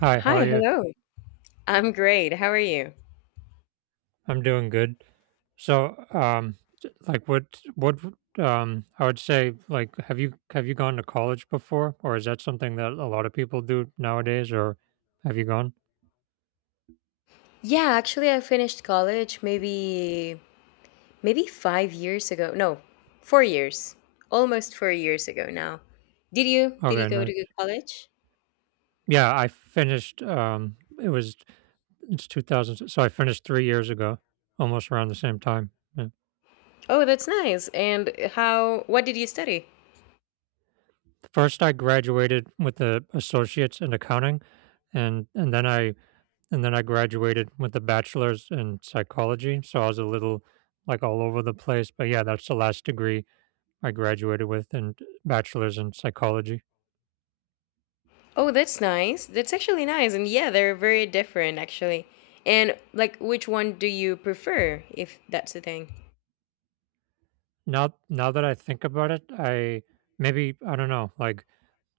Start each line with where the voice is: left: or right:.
right: Hi, how
left: Hi,
right: are you?
left: hello. I'm great. How are you?
right: I'm doing good. So, um, j- like, what, what, I would say, like, have you gone to college before, or is that something that a lot of people do nowadays, or have you gone?
left: Yeah, actually, I finished college maybe 5 years ago. No, 4 years. Almost 4 years ago now. Did you
right: Okay,
left: go
right: nice.
left: to good college?
right: Yeah, I finished. It was it's 2000, so I finished 3 years ago, almost around the same time. Yeah.
left: Oh, that's nice. And how? What did you study?
right: First, I graduated with a associate's in accounting, and and then I and then I graduated with a bachelor's in psychology. So I was a little like all over the place, but yeah, that's the last degree I graduated with, and bachelor's in psychology.
left: Oh, that's nice. That's actually nice. And yeah, they're very different actually. And like, which one do you prefer, if that's the thing?
right: Now that I think about it, I maybe I don't know, like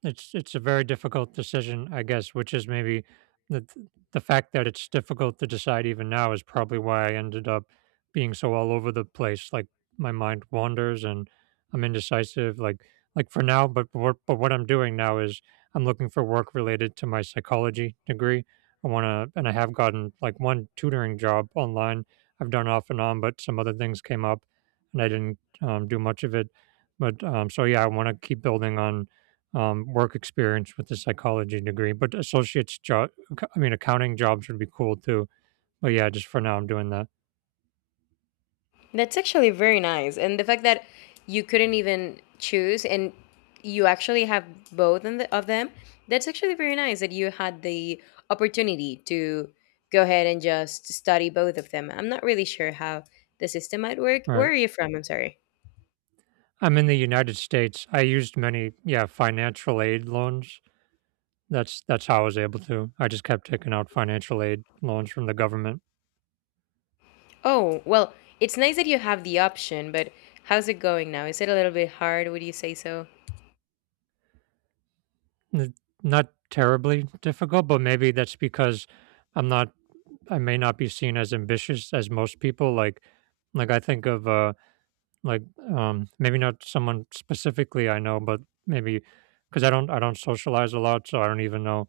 right: it's a very difficult decision, I guess, which is maybe the the fact that it's difficult to decide even now is probably why I ended up being so all over the place. Like my mind wanders and I'm indecisive. Like for now, but what I'm doing now is I'm looking for work related to my psychology degree. I want to, and I have gotten like one tutoring job online. I've done off and on, but some other things came up, and I didn't do much of it. But yeah, I want to keep building on work experience with a psychology degree, but associate's job, I mean, accounting jobs would be cool too. But yeah, just for now, I'm doing that.
left: That's actually very nice. And the fact that you couldn't even choose and you actually have both in the, of them, that's actually very nice that you had the opportunity to go ahead and just study both of them. I'm not really sure how the system might work. Where
right: Right.
left: are you from? I'm sorry.
right: I'm in the United States. I used many, yeah, financial aid loans. That's how I was able to. I just kept taking out financial aid loans from the government.
left: Oh, well, it's nice that you have the option, but how's it going now? Is it a little bit hard? Would you say so?
right: N- Not terribly difficult, but maybe that's because I'm not I may not be seen as ambitious as most people. Like I think of like, maybe not someone specifically I know, but maybe because I don't socialize a lot, so I don't even know.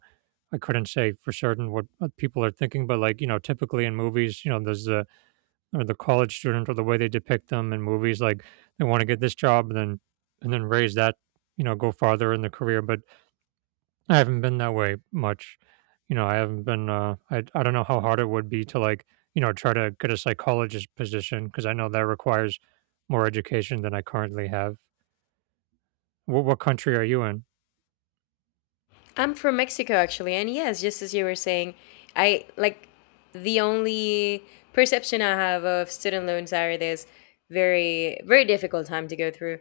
right: I couldn't say for certain what people are thinking, but like you know, typically in movies, you know, there's the or the college student or the way they depict them in movies, like they want to get this job and then raise that, you know, go farther in the career, but I haven't been that way much. You know, I haven't been I don't know how hard it would be to like, you know, try to get a psychologist position because I know that requires more education than I currently have. What country are you in?
left: I'm from Mexico actually, and yes, just as you were saying, I like the only perception I have of student loans are this very very difficult time to go through.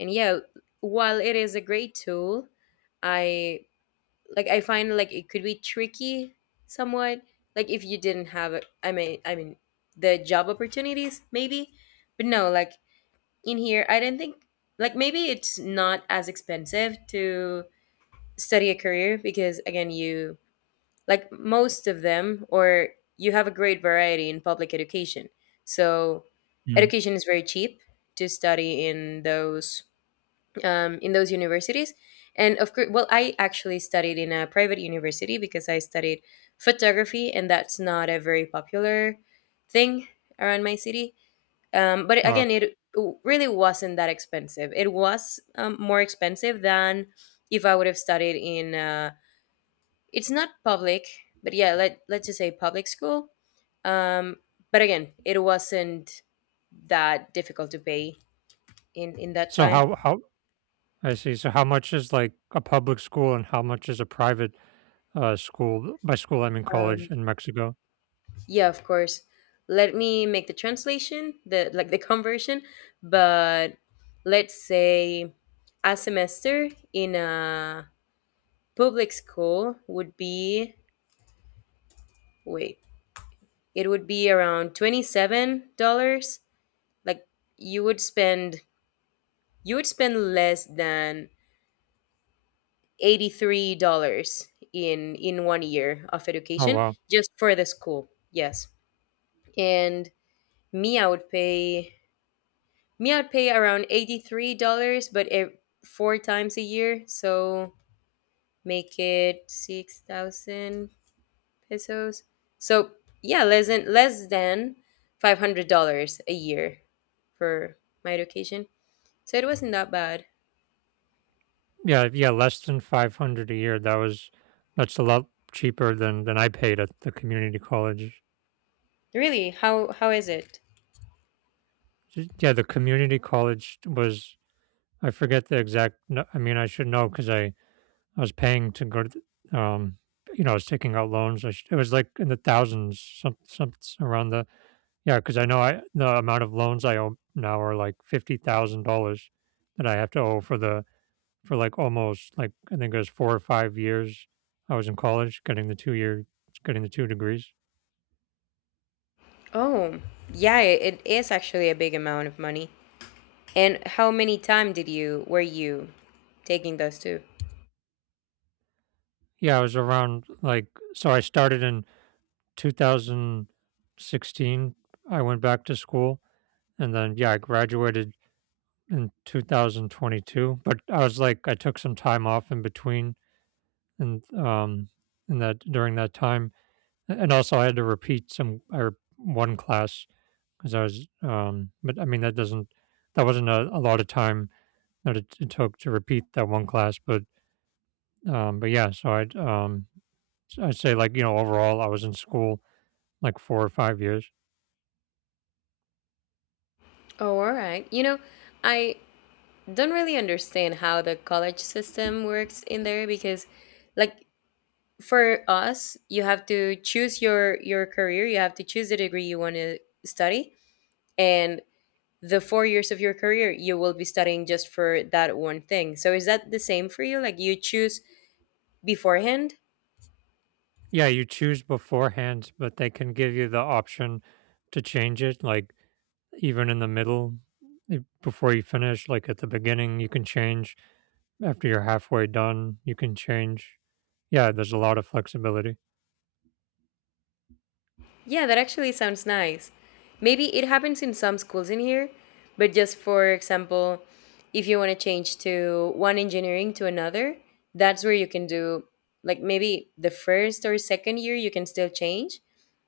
left: And yeah, while it is a great tool, I like I find like it could be tricky somewhat. Like if you didn't have a- I mean the job opportunities maybe. But no, like in here I don't think like maybe it's not as expensive to study a career because again you like most of them or you have a great variety in public education, so
right: Mm.
left: education is very cheap to study in those, in those universities. And of course, well, I actually studied in a private university because I studied photography, and that's not a very popular thing around my city. But
right: Uh,
left: again, it really wasn't that expensive. It was, more expensive than if I would have studied in a, it's not public, but yeah, let's just say public school. Um, but again, it wasn't that difficult to pay in that
right: so
left: time.
right: how how I see. So how much is like a public school and how much is a private school? By school I mean college
left: Um,
right: in Mexico.
left: yeah, of course. Let me make the translation, the like the conversion, but let's say a semester in a public school would be, wait, it would be around $27. Like you would spend, you would spend less than $83 in one year of
right: Oh
left: education
right: wow.
left: just for the school. Yes. And me I would pay me I would pay around $83, but ev- four times a year, so make it 6,000 pesos. So, yeah, less than $500 a year for my education. So it wasn't that bad.
right: Yeah, yeah, less than 500 a year. That's a lot cheaper than I paid at the community college.
left: Really? How is it?
right: Yeah, the community college was I forget the exact I mean I should know because I was paying to go to the- um you know, I was taking out loans. I sh It was like in the thousands, around the yeah. Because I know I the amount of loans I owe now are like $50,000 that I have to owe for the for like almost like I think it was 4 or 5 years. I was in college getting the two-year getting the two degrees.
left: Oh, yeah, it is actually a big amount of money. And how many time did you, were you taking those two?
right: Yeah, I was around like so I started in 2016. I went back to school, and then yeah, I graduated in 2022, but I was like I took some time off in between, and in that during that time, and also I had to repeat some or one class because I was but I mean that wasn't a lot of time that it took to repeat that one class. But yeah, so I'd say like you know overall I was in school like 4 or 5 years.
left: Oh, all right. You know, I don't really understand how the college system works in there because, like, for us, you have to choose your career. You have to choose the degree you want to study, and the 4 years of your career you will be studying just for that one thing. So is that the same for you? Like, you choose beforehand.
right: Yeah, you choose beforehand, but they can give you the option to change it. Like even in the middle, before you finish, like at the beginning, you can change. After you're halfway done, you can change. Yeah, there's a lot of flexibility.
left: Yeah, that actually sounds nice. Maybe it happens in some schools in here, but just for example, if you want to change to one engineering to another, that's where you can do, like maybe the first or second year you can still change,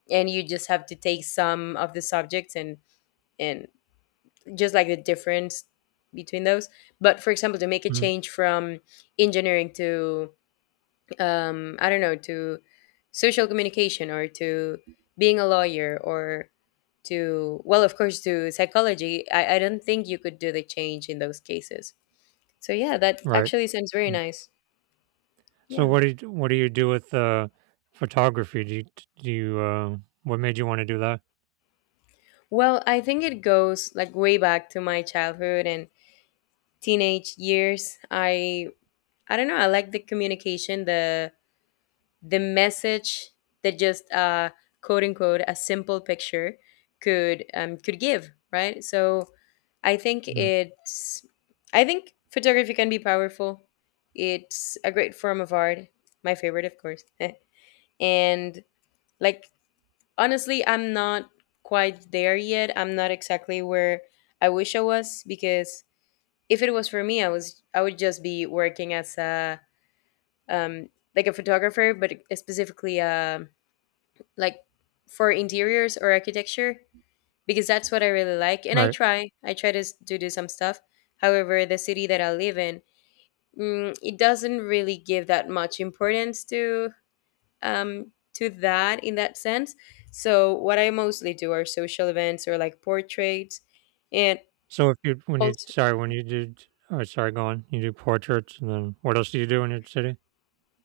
left: and you just have to take some of the subjects, and just like the difference between those. But for example, to make a
right: Mhm.
left: change from engineering to, I don't know, to social communication, or to being a lawyer, or to, well, of course, to psychology, I don't think you could do the change in those cases. So, yeah, that
right: Right.
left: actually sounds very nice.
right: So
left: Yeah.
right: what do you do with photography? Do you what made you want to do that?
left: Well, I think it goes like way back to my childhood and teenage years. I don't know, I like the communication, the message that just, quote unquote, a simple picture could, could give, right? So I think
right: Mhm.
left: it's, I think photography can be powerful. It's a great form of art, my favorite of course. And like, honestly, I'm not quite there yet, I'm not exactly where I wish I was, because if it was for me, I would just be working as a, um like a photographer, but specifically a, like for interiors or architecture, because that's what I really like. And
right: Right.
left: I try to, s- to do some stuff. However, the city that I live in, it doesn't really give that much importance to, um, to that in that sense. So what I mostly do are social events or like portraits, and
right: So if you when you
left: also
right: sorry when you did Oh sorry, go on, you do portraits and then what else do you do in your city?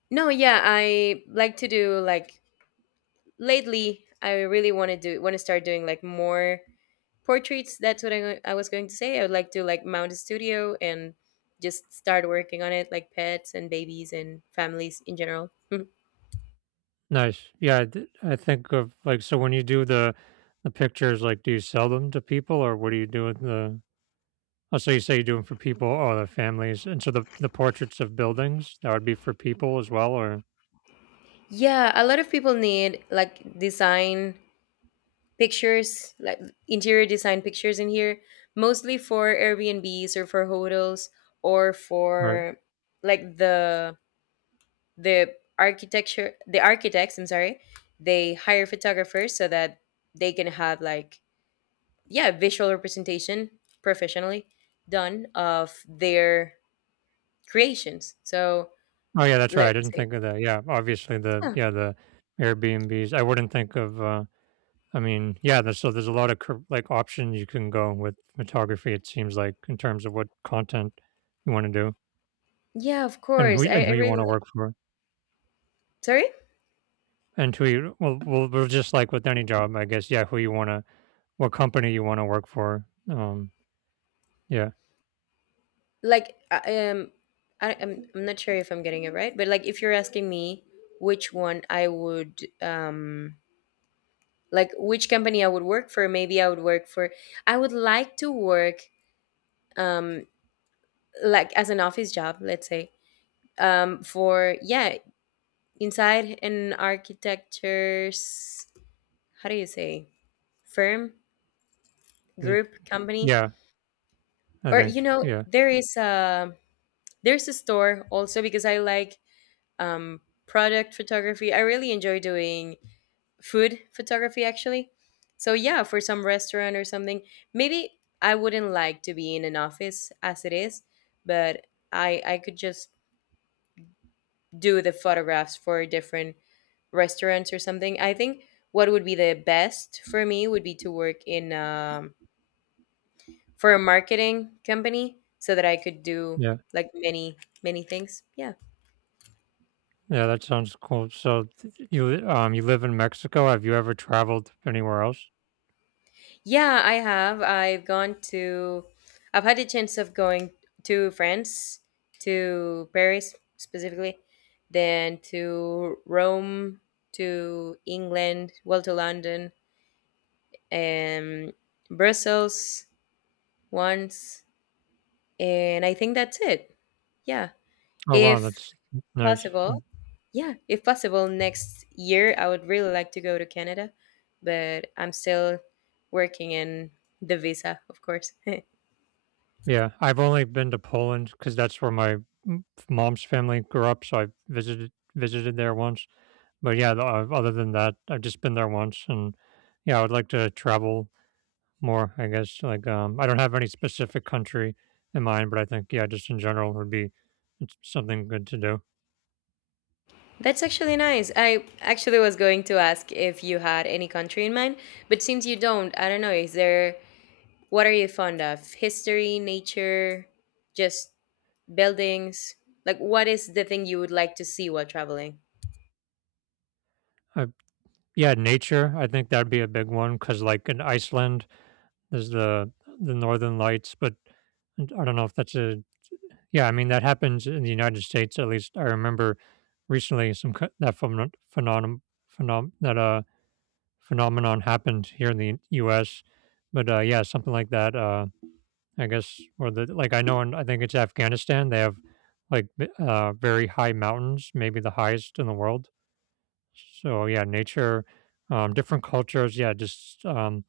left: no, yeah, I like to do like lately. I really want to do, want to start doing like more portraits. That's what I was going to say. I would like to like mount a studio and just start working on it, like pets and babies and families in general.
right: Nice. I think of like, so when you do the pictures, like, do you sell them to people or what do you do with the? Oh, so you say you do them for people or the families, and so the portraits of buildings that would be for people as well, or
left: Yeah, a lot of people need like design pictures, like interior design pictures in here, mostly for Airbnbs or for hotels or
right: or
left: for, like the architecture, the architects, I'm sorry, they hire photographers so that they can have like, yeah, visual representation professionally done of their creations. So
right: Oh, yeah, that's right. I
left: let's
right: didn't
left: say,
right: think of that. Yeah, obviously the
left: yeah,
right: yeah, the Airbnbs. I wouldn't think of I mean, yeah, there's so there's a lot of options you can go with photography it seems like in terms of what content you want to do
left: yeah, of
right: and
left: course, I
right: who you
left: really
right: want to
left: like,
right: work for.
left: sorry,
right: And who you Well, just like with any job, I guess. Yeah, who you want to what company you want to work for. Um yeah.
left: like I'm not sure if I'm getting it right, but like if you're asking me which one I would, like which company I would work for, maybe I would work for, I would like to work, um like as an office job, let's say, for, yeah, inside an architecture's, how do you say, firm,
right: The-
left: group, company,
right: yeah, I
left: or
right: think
left: you know,
right: Yeah.
left: there is a, there's a store also, because I like, um product photography. I really enjoy doing food photography actually, so yeah, for some restaurant or something maybe. I wouldn't like to be in an office as it is, but I could just do the photographs for different restaurants or something. I think what would be the best for me would be to work in, for a marketing company, so that I could do
right: Yeah.
left: like many many things. Yeah.
right: Yeah, that sounds cool. So you you live in Mexico. Have you ever traveled anywhere else?
left: Yeah, I have. I've gone to, I've had the chance of going to France, to Paris specifically, then to Rome, to England, well to London, and Brussels once, and I think that's it. Yeah.
right: Oh, wow,
left: If
right: that's nice.
left: possible, yeah, if possible next year, I would really like to go to Canada, but I'm still working in the visa, of course.
right: Yeah, I've only been to Poland because that's where my m mom's family grew up, so I visited there once, but yeah, the o other than that, I've just been there once, and yeah, I would like to travel more, I guess, like, I don't have any specific country in mind, but I think, yeah, just in general would be it's something good to do.
left: That's actually nice. I actually was going to ask if you had any country in mind, but since you don't, I don't know, is there, what are you fond of? History, nature, just buildings? Like what is the thing you would like to see while traveling?
right: Uh, yeah, nature, I think that'd be a big one because like, in Iceland, there's the northern lights, but I don't know if that's a yeah, I mean, that happens in the United States, at least I remember recently some co- that phenom- phenom- phenom- that phenomenon happened here in the US. But yeah, something like that, I guess. Or the like I know and I think it's Afghanistan, they have like very high mountains, maybe the highest in the world. So yeah, nature, different cultures, yeah, just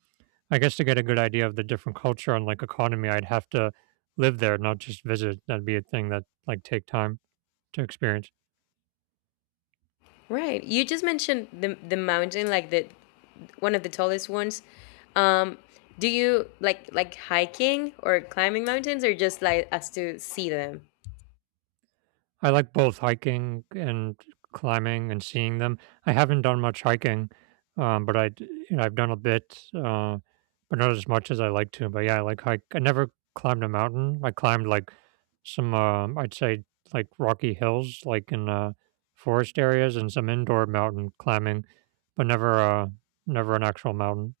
right: I guess to get a good idea of the different culture and like economy, I'd have to live there, not just visit. That'd be a thing that like take time to experience.
left: Right. You just mentioned the mountain, like the one of the tallest ones. Um, do you like hiking or climbing mountains, or just like as to see them?
right: I like both hiking and climbing and seeing them. I haven't done much hiking, but you know, I've done a bit, but not as much as I like to. But yeah, I like hike. I never climbed a mountain. I climbed like some, I'd say like rocky hills, like in forest areas, and some indoor mountain climbing, but never an actual mountain.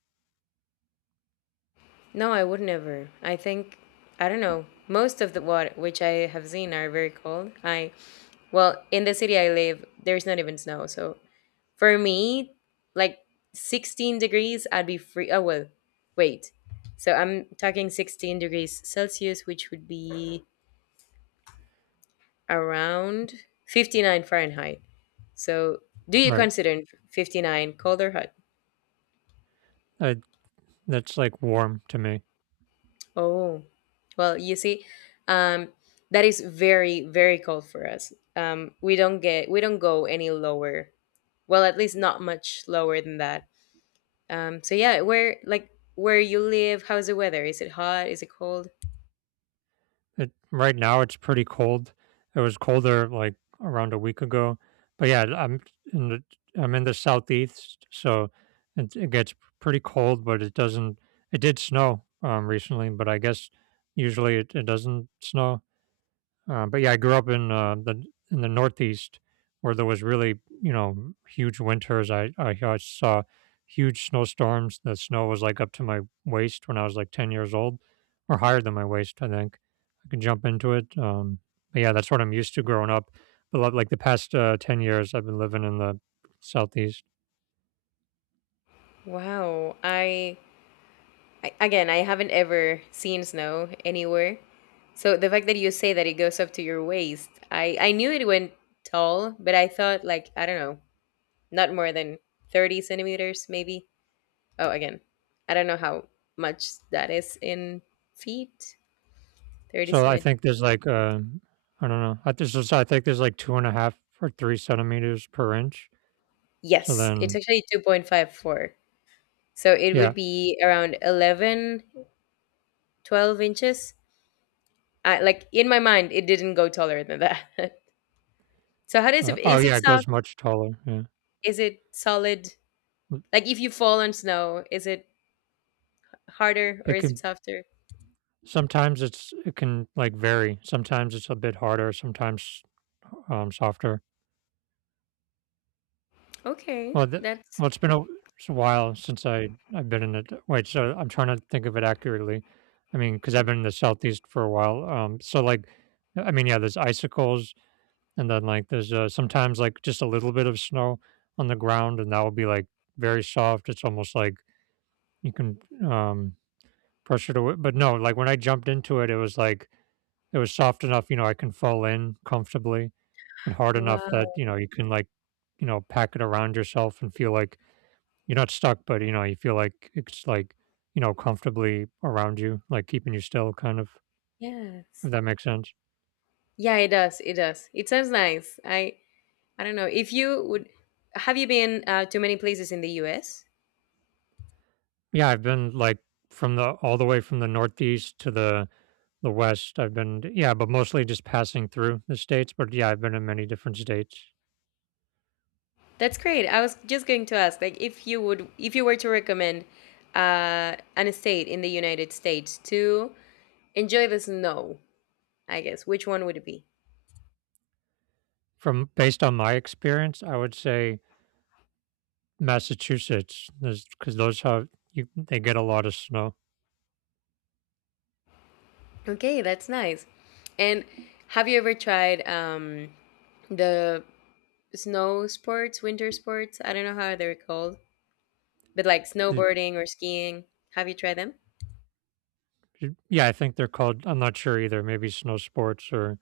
left: No, I would never. I think I don't know. Most of the what which I have seen are very cold. I, well in the city I live, there's not even snow. So for me, like 16 degrees, I'd be free. Oh well, wait. So I'm talking 16 degrees Celsius, which would be around 59 Fahrenheit. So, do you
right: Right.
left: consider 59 cold or hot?
right: I, that's like warm to me.
left: Oh, well, you see, um, that is very, very cold for us. We don't get, we don't go any lower. Well, at least not much lower than that. So yeah, where like where you live, how's the weather? Is it hot? Is it cold?
right: It right now it's pretty cold. It was colder like around a week ago. But yeah, in the I'm in the southeast, so it gets pretty cold, but it doesn't it did snow recently, but I guess usually it doesn't snow. But yeah, I grew up in the in the Northeast where there was really you know huge winters. I saw huge snowstorms. The snow was like up to my waist when I was like 10 years old, or higher than my waist. I think I could jump into it. But yeah, that's what I'm used to growing up. But like the past 10 years, I've been living in the Southeast.
left: Wow, I again, I haven't ever seen snow anywhere. So the fact that you say that it goes up to your waist, I knew it went tall, but I thought like I don't know, not more than 30 centimeters, maybe. Oh, again, I don't know how much that is in feet. 30
right: So I
left: centimeters.
right: think there's like I don't know. I think there's like two and a half or three centimeters per inch. So
left: Yes, it's
right: then,
left: actually 2.54. So it would
right: yeah.
left: be around 11, 12 inches. I, like in my mind, it didn't go taller than that. So how does it?
right: Oh
left: Is it
right: yeah, it
left: soft?
right: goes much taller. Yeah.
left: Is it solid?
right: Mm,
left: Like if you fall on snow, is it harder or
right: it
left: is it
right: can
left: softer?
right: Sometimes it can like vary. Sometimes it's a bit harder. Sometimes softer.
left: Okay,
right: Well, th-
left: that's
right: it's been a, it's a while since I've been in it. Wait, so I'm trying to think of it accurately. I mean, because I've been in the southeast for a while. So like, I mean, yeah, there's icicles, and then like there's sometimes like just a little bit of snow on the ground, and that will be like very soft. It's almost like you can um, press it away. But no, like when I jumped into it, it was like it was soft enough, I can fall in comfortably, but hard enough that
left: wow.
right: you can like pack it around yourself and feel like you're not stuck, but you feel like it's like comfortably around you, like keeping you still, kind of.
left: Yes.
right: If that makes sense.
left: Yeah, it does. It does. It sounds nice. I don't know. If you would, have you been, to many places in the US?
right: Yeah, I've been like from the all the way from the northeast to the West, I've been, yeah, but mostly just passing through the states, but yeah, I've been in many different states.
left: That's great. I was just going to ask like if you would, if you were to recommend, an estate in the United States to enjoy the snow, I guess. Which one would it be?
right: From based on my experience, I would say Massachusetts, because they get a lot of snow.
left: Okay, that's nice. And have you ever tried, the snow sports, winter sports? I don't know how they're called. But like
right: The-
left: snowboarding or skiing, have you tried them?
right: yeah, I think they're called. I'm not sure either. Maybe snow sports or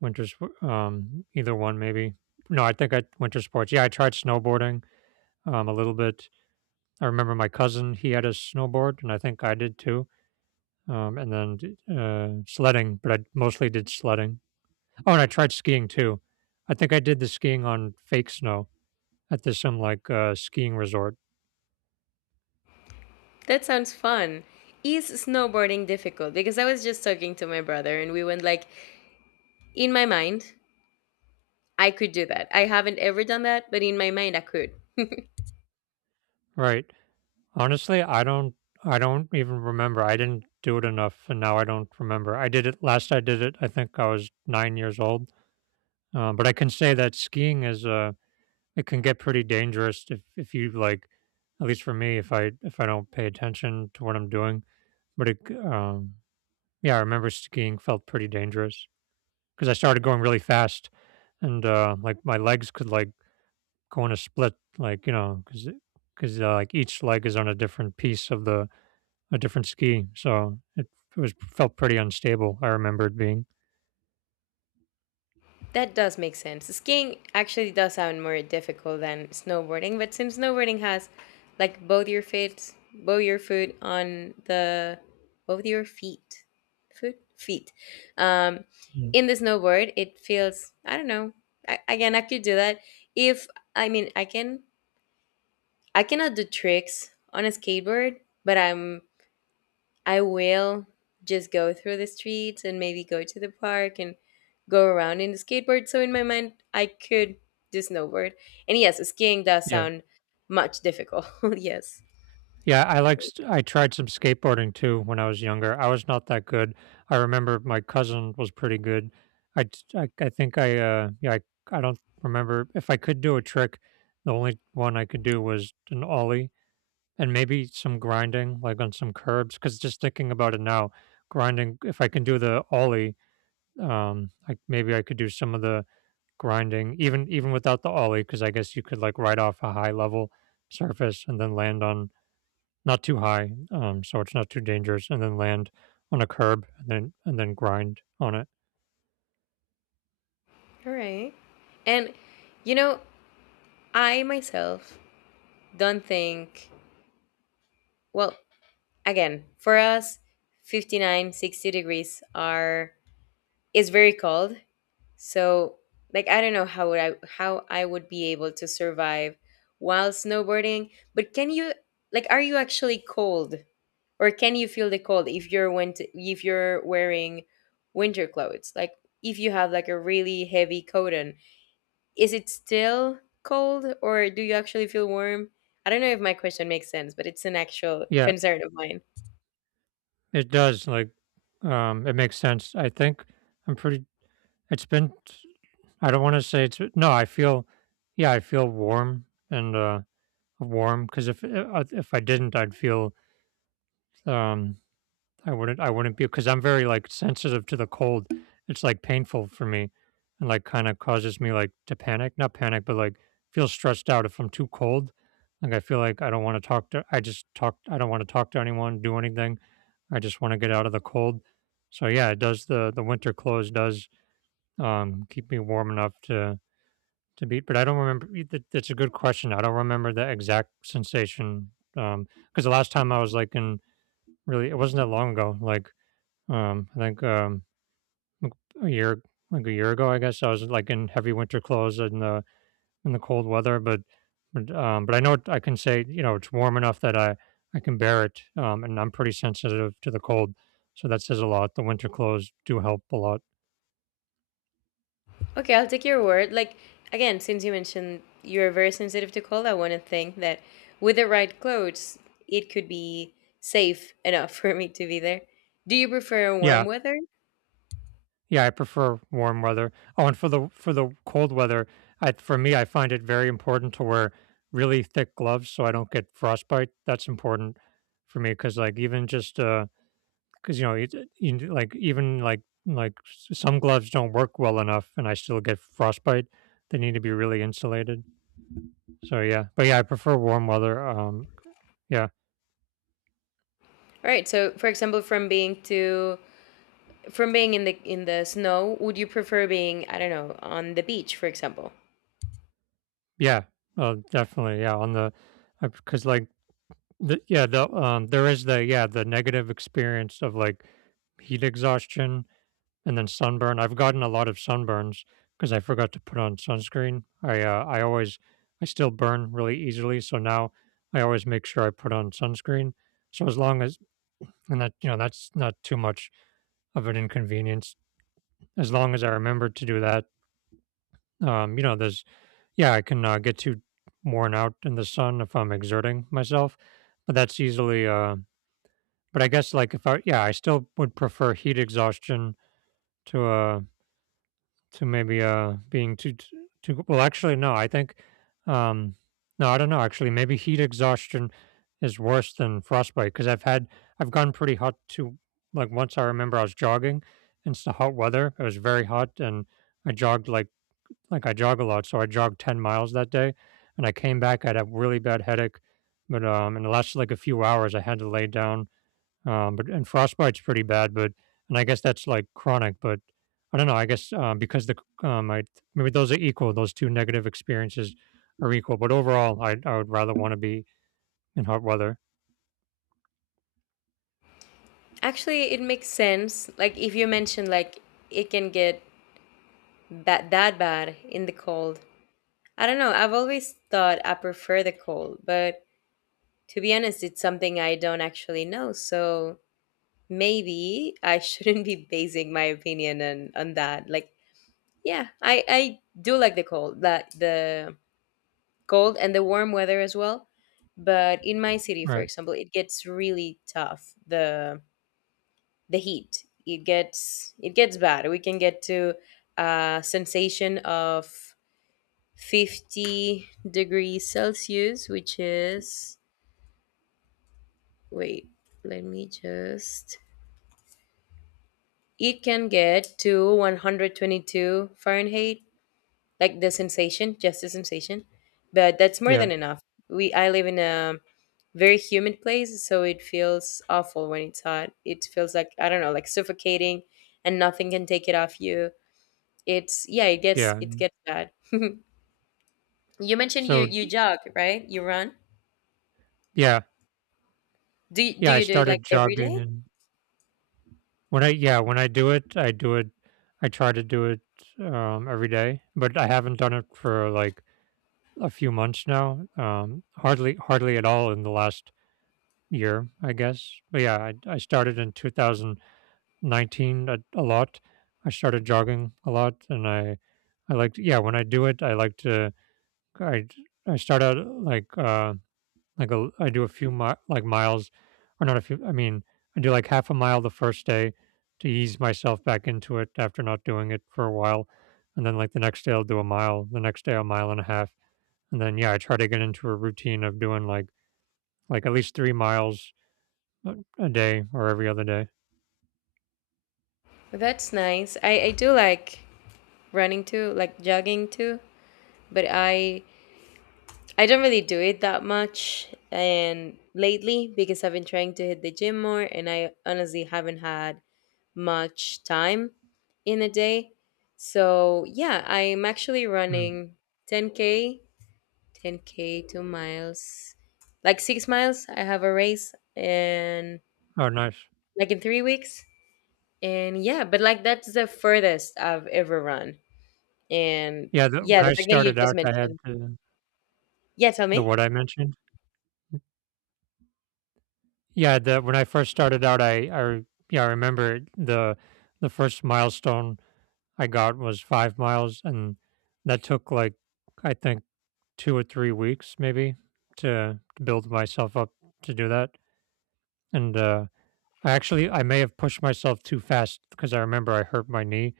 right: winter, either one, maybe. No, I think I winter sports. Yeah, I tried snowboarding a little bit. I remember my cousin, he had a snowboard, and I think I did too. And then sledding, but I mostly did sledding. Oh, and I tried skiing too. I think I did the skiing on fake snow at this some like skiing resort.
left: That sounds fun. Is snowboarding difficult? Because I was just talking to my brother and we went like, in my mind, I could do that. I haven't ever done that, but in my mind, I could.
right: Right. Honestly, I don't. I don't even remember. I didn't do it enough, and now I don't remember. I did it last. I did it. I think I was 9 years old. But I can say that skiing is a. It can get pretty dangerous if you like, at least for me, if I don't pay attention to what I'm doing. But it, um, yeah, I remember skiing felt pretty dangerous because I started going really fast and, like my legs could like go in a split, like, you know, because like each leg is on a different piece of the a different ski, so it was felt pretty unstable. I remember it being.
left: That does make sense. Skiing actually does sound more difficult than snowboarding, but since snowboarding has like both your feet, both your foot on the both your feet, foot feet, um,
right: Mm.
left: in the snowboard, it feels I don't know. Again, I could do that if I can. I cannot do tricks on a skateboard, but I will just go through the streets and maybe go to the park and go around in the skateboard. So in my mind, I could do snowboard. And yes, skiing does
right: Yeah.
left: sound much difficult. Yes.
right: Yeah, I tried some skateboarding too when I was younger. I was not that good. I remember my cousin was pretty good. I think I don't remember if I could do a trick. The only one I could do was an ollie, and maybe some grinding, like on some curbs, cuz just thinking about it now, grinding, if I can do the ollie, like maybe I could do some of the grinding, even without the ollie, cuz I guess you could like ride off a high level surface and then land on not too high, so it's not too dangerous, and then land on a curb, and then grind on it.
left: All right. And you know, I myself don't think well, again, for us 59, 60 degrees are is very cold. So, like I don't know how I would be able to survive while snowboarding, but can you like are you actually cold or can you feel the cold if you're wearing winter clothes? Like if you have like a really heavy coat on, is it still cold or do you actually feel warm? I don't know if my question makes sense, but it's an actual
right: Yeah,
left: concern of mine.
right: it does. Like, it makes sense. I think I'm pretty. It's been. I don't want to say it's. No, I feel. Yeah, I feel warm and, warm because if, if I didn't, I'd feel, um I wouldn't. I wouldn't be, because I'm very like sensitive to the cold. It's like painful for me, and like kind of causes me like to panic. Not panic, but like feel stressed out if I'm too cold. Like, I feel like I don't want to talk to. I just talk. I don't want to talk to anyone. Do anything. I just want to get out of the cold. So yeah, it does. The winter clothes does keep me warm enough to beat. But I don't remember. That's a good question. I don't remember the exact sensation. Um, because the last time I was like in really, it wasn't that long ago. Like, I think, like, a year like a year ago, I guess I was like in heavy winter clothes in the cold weather, but I know, I can say it's warm enough that I can bear it, and I'm pretty sensitive to the cold, so that says a lot. The winter clothes do help a lot.
left: Okay, I'll take your word. Like, again, since you mentioned you're very sensitive to cold, I want to think that with the right clothes, it could be safe enough for me to be there. Do you prefer warm
right: Yeah,
left: weather? All
right: yeah, I prefer warm weather. Oh, and for the cold weather, I for me, I find it very important to wear really thick gloves so I don't get frostbite. That's important for me because like even just, because it, like even like some gloves don't work well enough, and I still get frostbite. They need to be really insulated. So yeah, but yeah, I prefer warm weather. Yeah.
left: right, so for example, from being in the snow, would you prefer being, I don't know, on the beach, for example?
right: Yeah, definitely, yeah, on the, because like the, yeah, the, there is the, yeah, the negative experience of like heat exhaustion. And then sunburn. I've gotten a lot of sunburns because I forgot to put on sunscreen. I still burn really easily, so now I always make sure I put on sunscreen. So as long as, and that, you know, that's not too much of an inconvenience. As long as I remember to do that, you know, there's, yeah, I can, get too worn out in the sun if I'm exerting myself, but that's easily. But I guess, like, if I yeah, I still would prefer heat exhaustion to, to maybe, being too well, actually, no, I think, um no, I don't know. Actually maybe heat exhaustion is worse than frostbite because I've gone pretty hot too. Like, once I remember I was jogging, and it was very hot, and I jogged like, I jog a lot, so I jogged 10 miles that day, and I came back, I had a really bad headache, but, in the last like a few hours, I had to lay down, but and frostbite's pretty bad, but and I guess that's like chronic, but I don't know. I guess, because I, maybe those are equal. Those two negative experiences are equal, but overall, I would rather want to be in hot weather.
left: Actually, it makes sense. Like if you mentioned like it can get that bad in the cold. I don't know. I've always thought I prefer the cold, but to be honest, it's something I don't actually know. So maybe I shouldn't be basing my opinion on that. Like, yeah, I do like the cold, that the cold and the warm weather as well. But in my city, for
right: Right.
left: example, it gets really tough. The heat it gets bad. We can get to a sensation of 50 degrees Celsius, which is wait, let me just. It can get to 122 Fahrenheit, like the sensation, just the sensation. But that's more
right: Yeah.
left: than enough. We I live in a very humid place, so it feels awful when it's hot. It feels like I don't know, like suffocating and nothing can take it off you. It's yeah, it gets
right: Yeah.
left: it gets bad. You mentioned you
right: So d
left: jog, right? You run?
right: Yeah.
left: Do you, do
right: Yeah, I
left: you do it like
right: started
left: every
right: jogging
left: day?
right: and, when I yeah, when I do it, I do it, I try to do it, every day, but I haven't done it for, like, a few months now, hardly at all in the last year, I guess, but yeah, I started in 2019, a lot. I started jogging a lot, and I like yeah, when I do it, I like to, I I start out, like, I do a few miles. Or not a few. I mean, I do like half a mile the first day to ease myself back into it after not doing it for a while, and then like the next day, I'll do a mile. The next day, a mile and a half, and then, yeah, I try to get into a routine of doing like at least 3 miles a day or every other day.
left: That's nice. I do like running too, like jogging too, but I don't really do it that much and lately because I've been trying to hit the gym more and I honestly haven't had much time in a day. So, yeah, I'm actually
right: Mm.
left: running 10K, 10K 2 miles. Like 6 miles. I have a race and
right: Oh, nice.
left: like in 3 weeks. And yeah, but like that's the furthest I've ever run. And
right: Yeah,
left: yeah,
right: when
left: the
right: I
left: fact that you
right: started
left: just
right: out, I had
left: mentioned. Yeah, tell
right: the
left: me.
right: what I mentioned. Yeah, the when I first started out, I remember it, the first milestone I got was 5 miles, and that took like, I think, 2 or 3 weeks maybe to build myself up to do that. And, I actually I may have pushed myself too fast because I remember I hurt my knee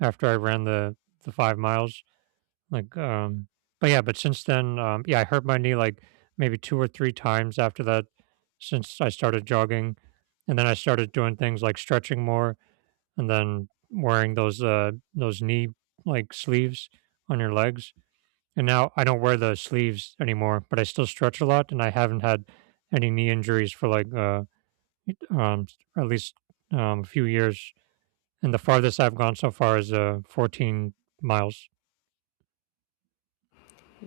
right: after I ran the 5 miles. Like, but yeah, but since then, yeah, I hurt my knee like maybe 2 or 3 times after that since I started jogging, and then I started doing things like stretching more and then wearing those, those knee, like, sleeves on your legs. And now I don't wear the sleeves anymore, but I still stretch a lot, and I haven't had any knee injuries for like, um at least, a few years. And the farthest I've gone so far is, 14 miles.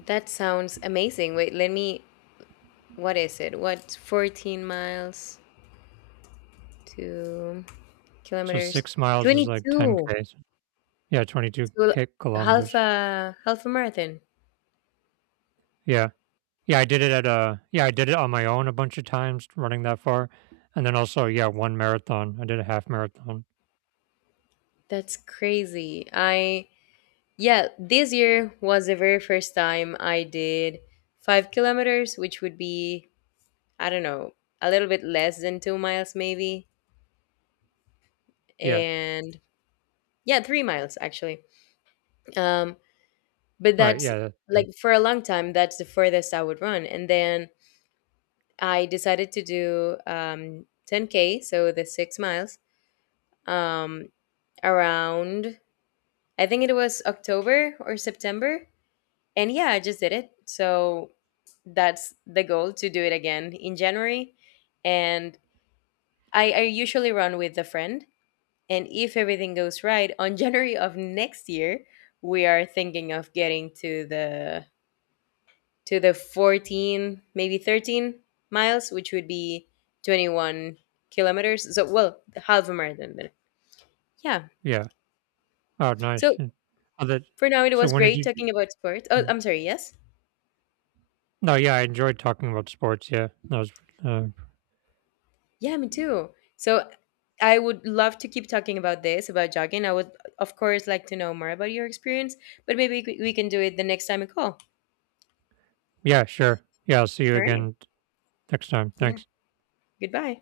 left: That sounds amazing. Wait, let me what is it? What 14 miles to
right: So
left: kilometers?
right: 6 miles is like 10
left: 22.
right: k. Yeah, 22
left: So
right: k kilometers.
left: half a marathon.
right: Yeah, yeah, I did it at yeah I did it on my own a bunch of times running that far, and then also, yeah, one marathon. I did a half marathon.
left: That's crazy. I yeah, this year was the very first time I did 5 kilometers, which would be I don't know, a little bit less than 2 miles maybe.
right: Yeah.
left: And yeah, 3 miles actually. Um but
right: Right,
left: that's
right: yeah, that
left: like
right: that
left: for a long time that's the furthest I would run. And then I decided to do 10K, so the 6 miles, um, around, I think it was October or September. And yeah, I just did it. So that's the goal to do it again in January. And I usually run with a friend. And if everything goes right, on January of next year, we are thinking of getting to the 14, maybe 13 miles, which would be 21 kilometers. So, well, half a marathon then. Yeah.
right: yeah. Oh, nice.
left: So,
right: And, oh, that.
left: for now, it
right: So
left: was
right: when did
left: great
right: you.
left: talking about sports. Oh,
right: Mm.
left: I'm sorry. Yes.
right: No, yeah, I enjoyed talking about sports, yeah. That was, uh
left: Yeah, me too. So, I would love to keep talking about this, about jogging. I would, of course, like to know more about your experience, but maybe we can do it the next time we call.
right: yeah, sure. Yeah, I'll see you
left: All right.
right: again next time,
left: Yeah.
right: thanks.
left: Goodbye.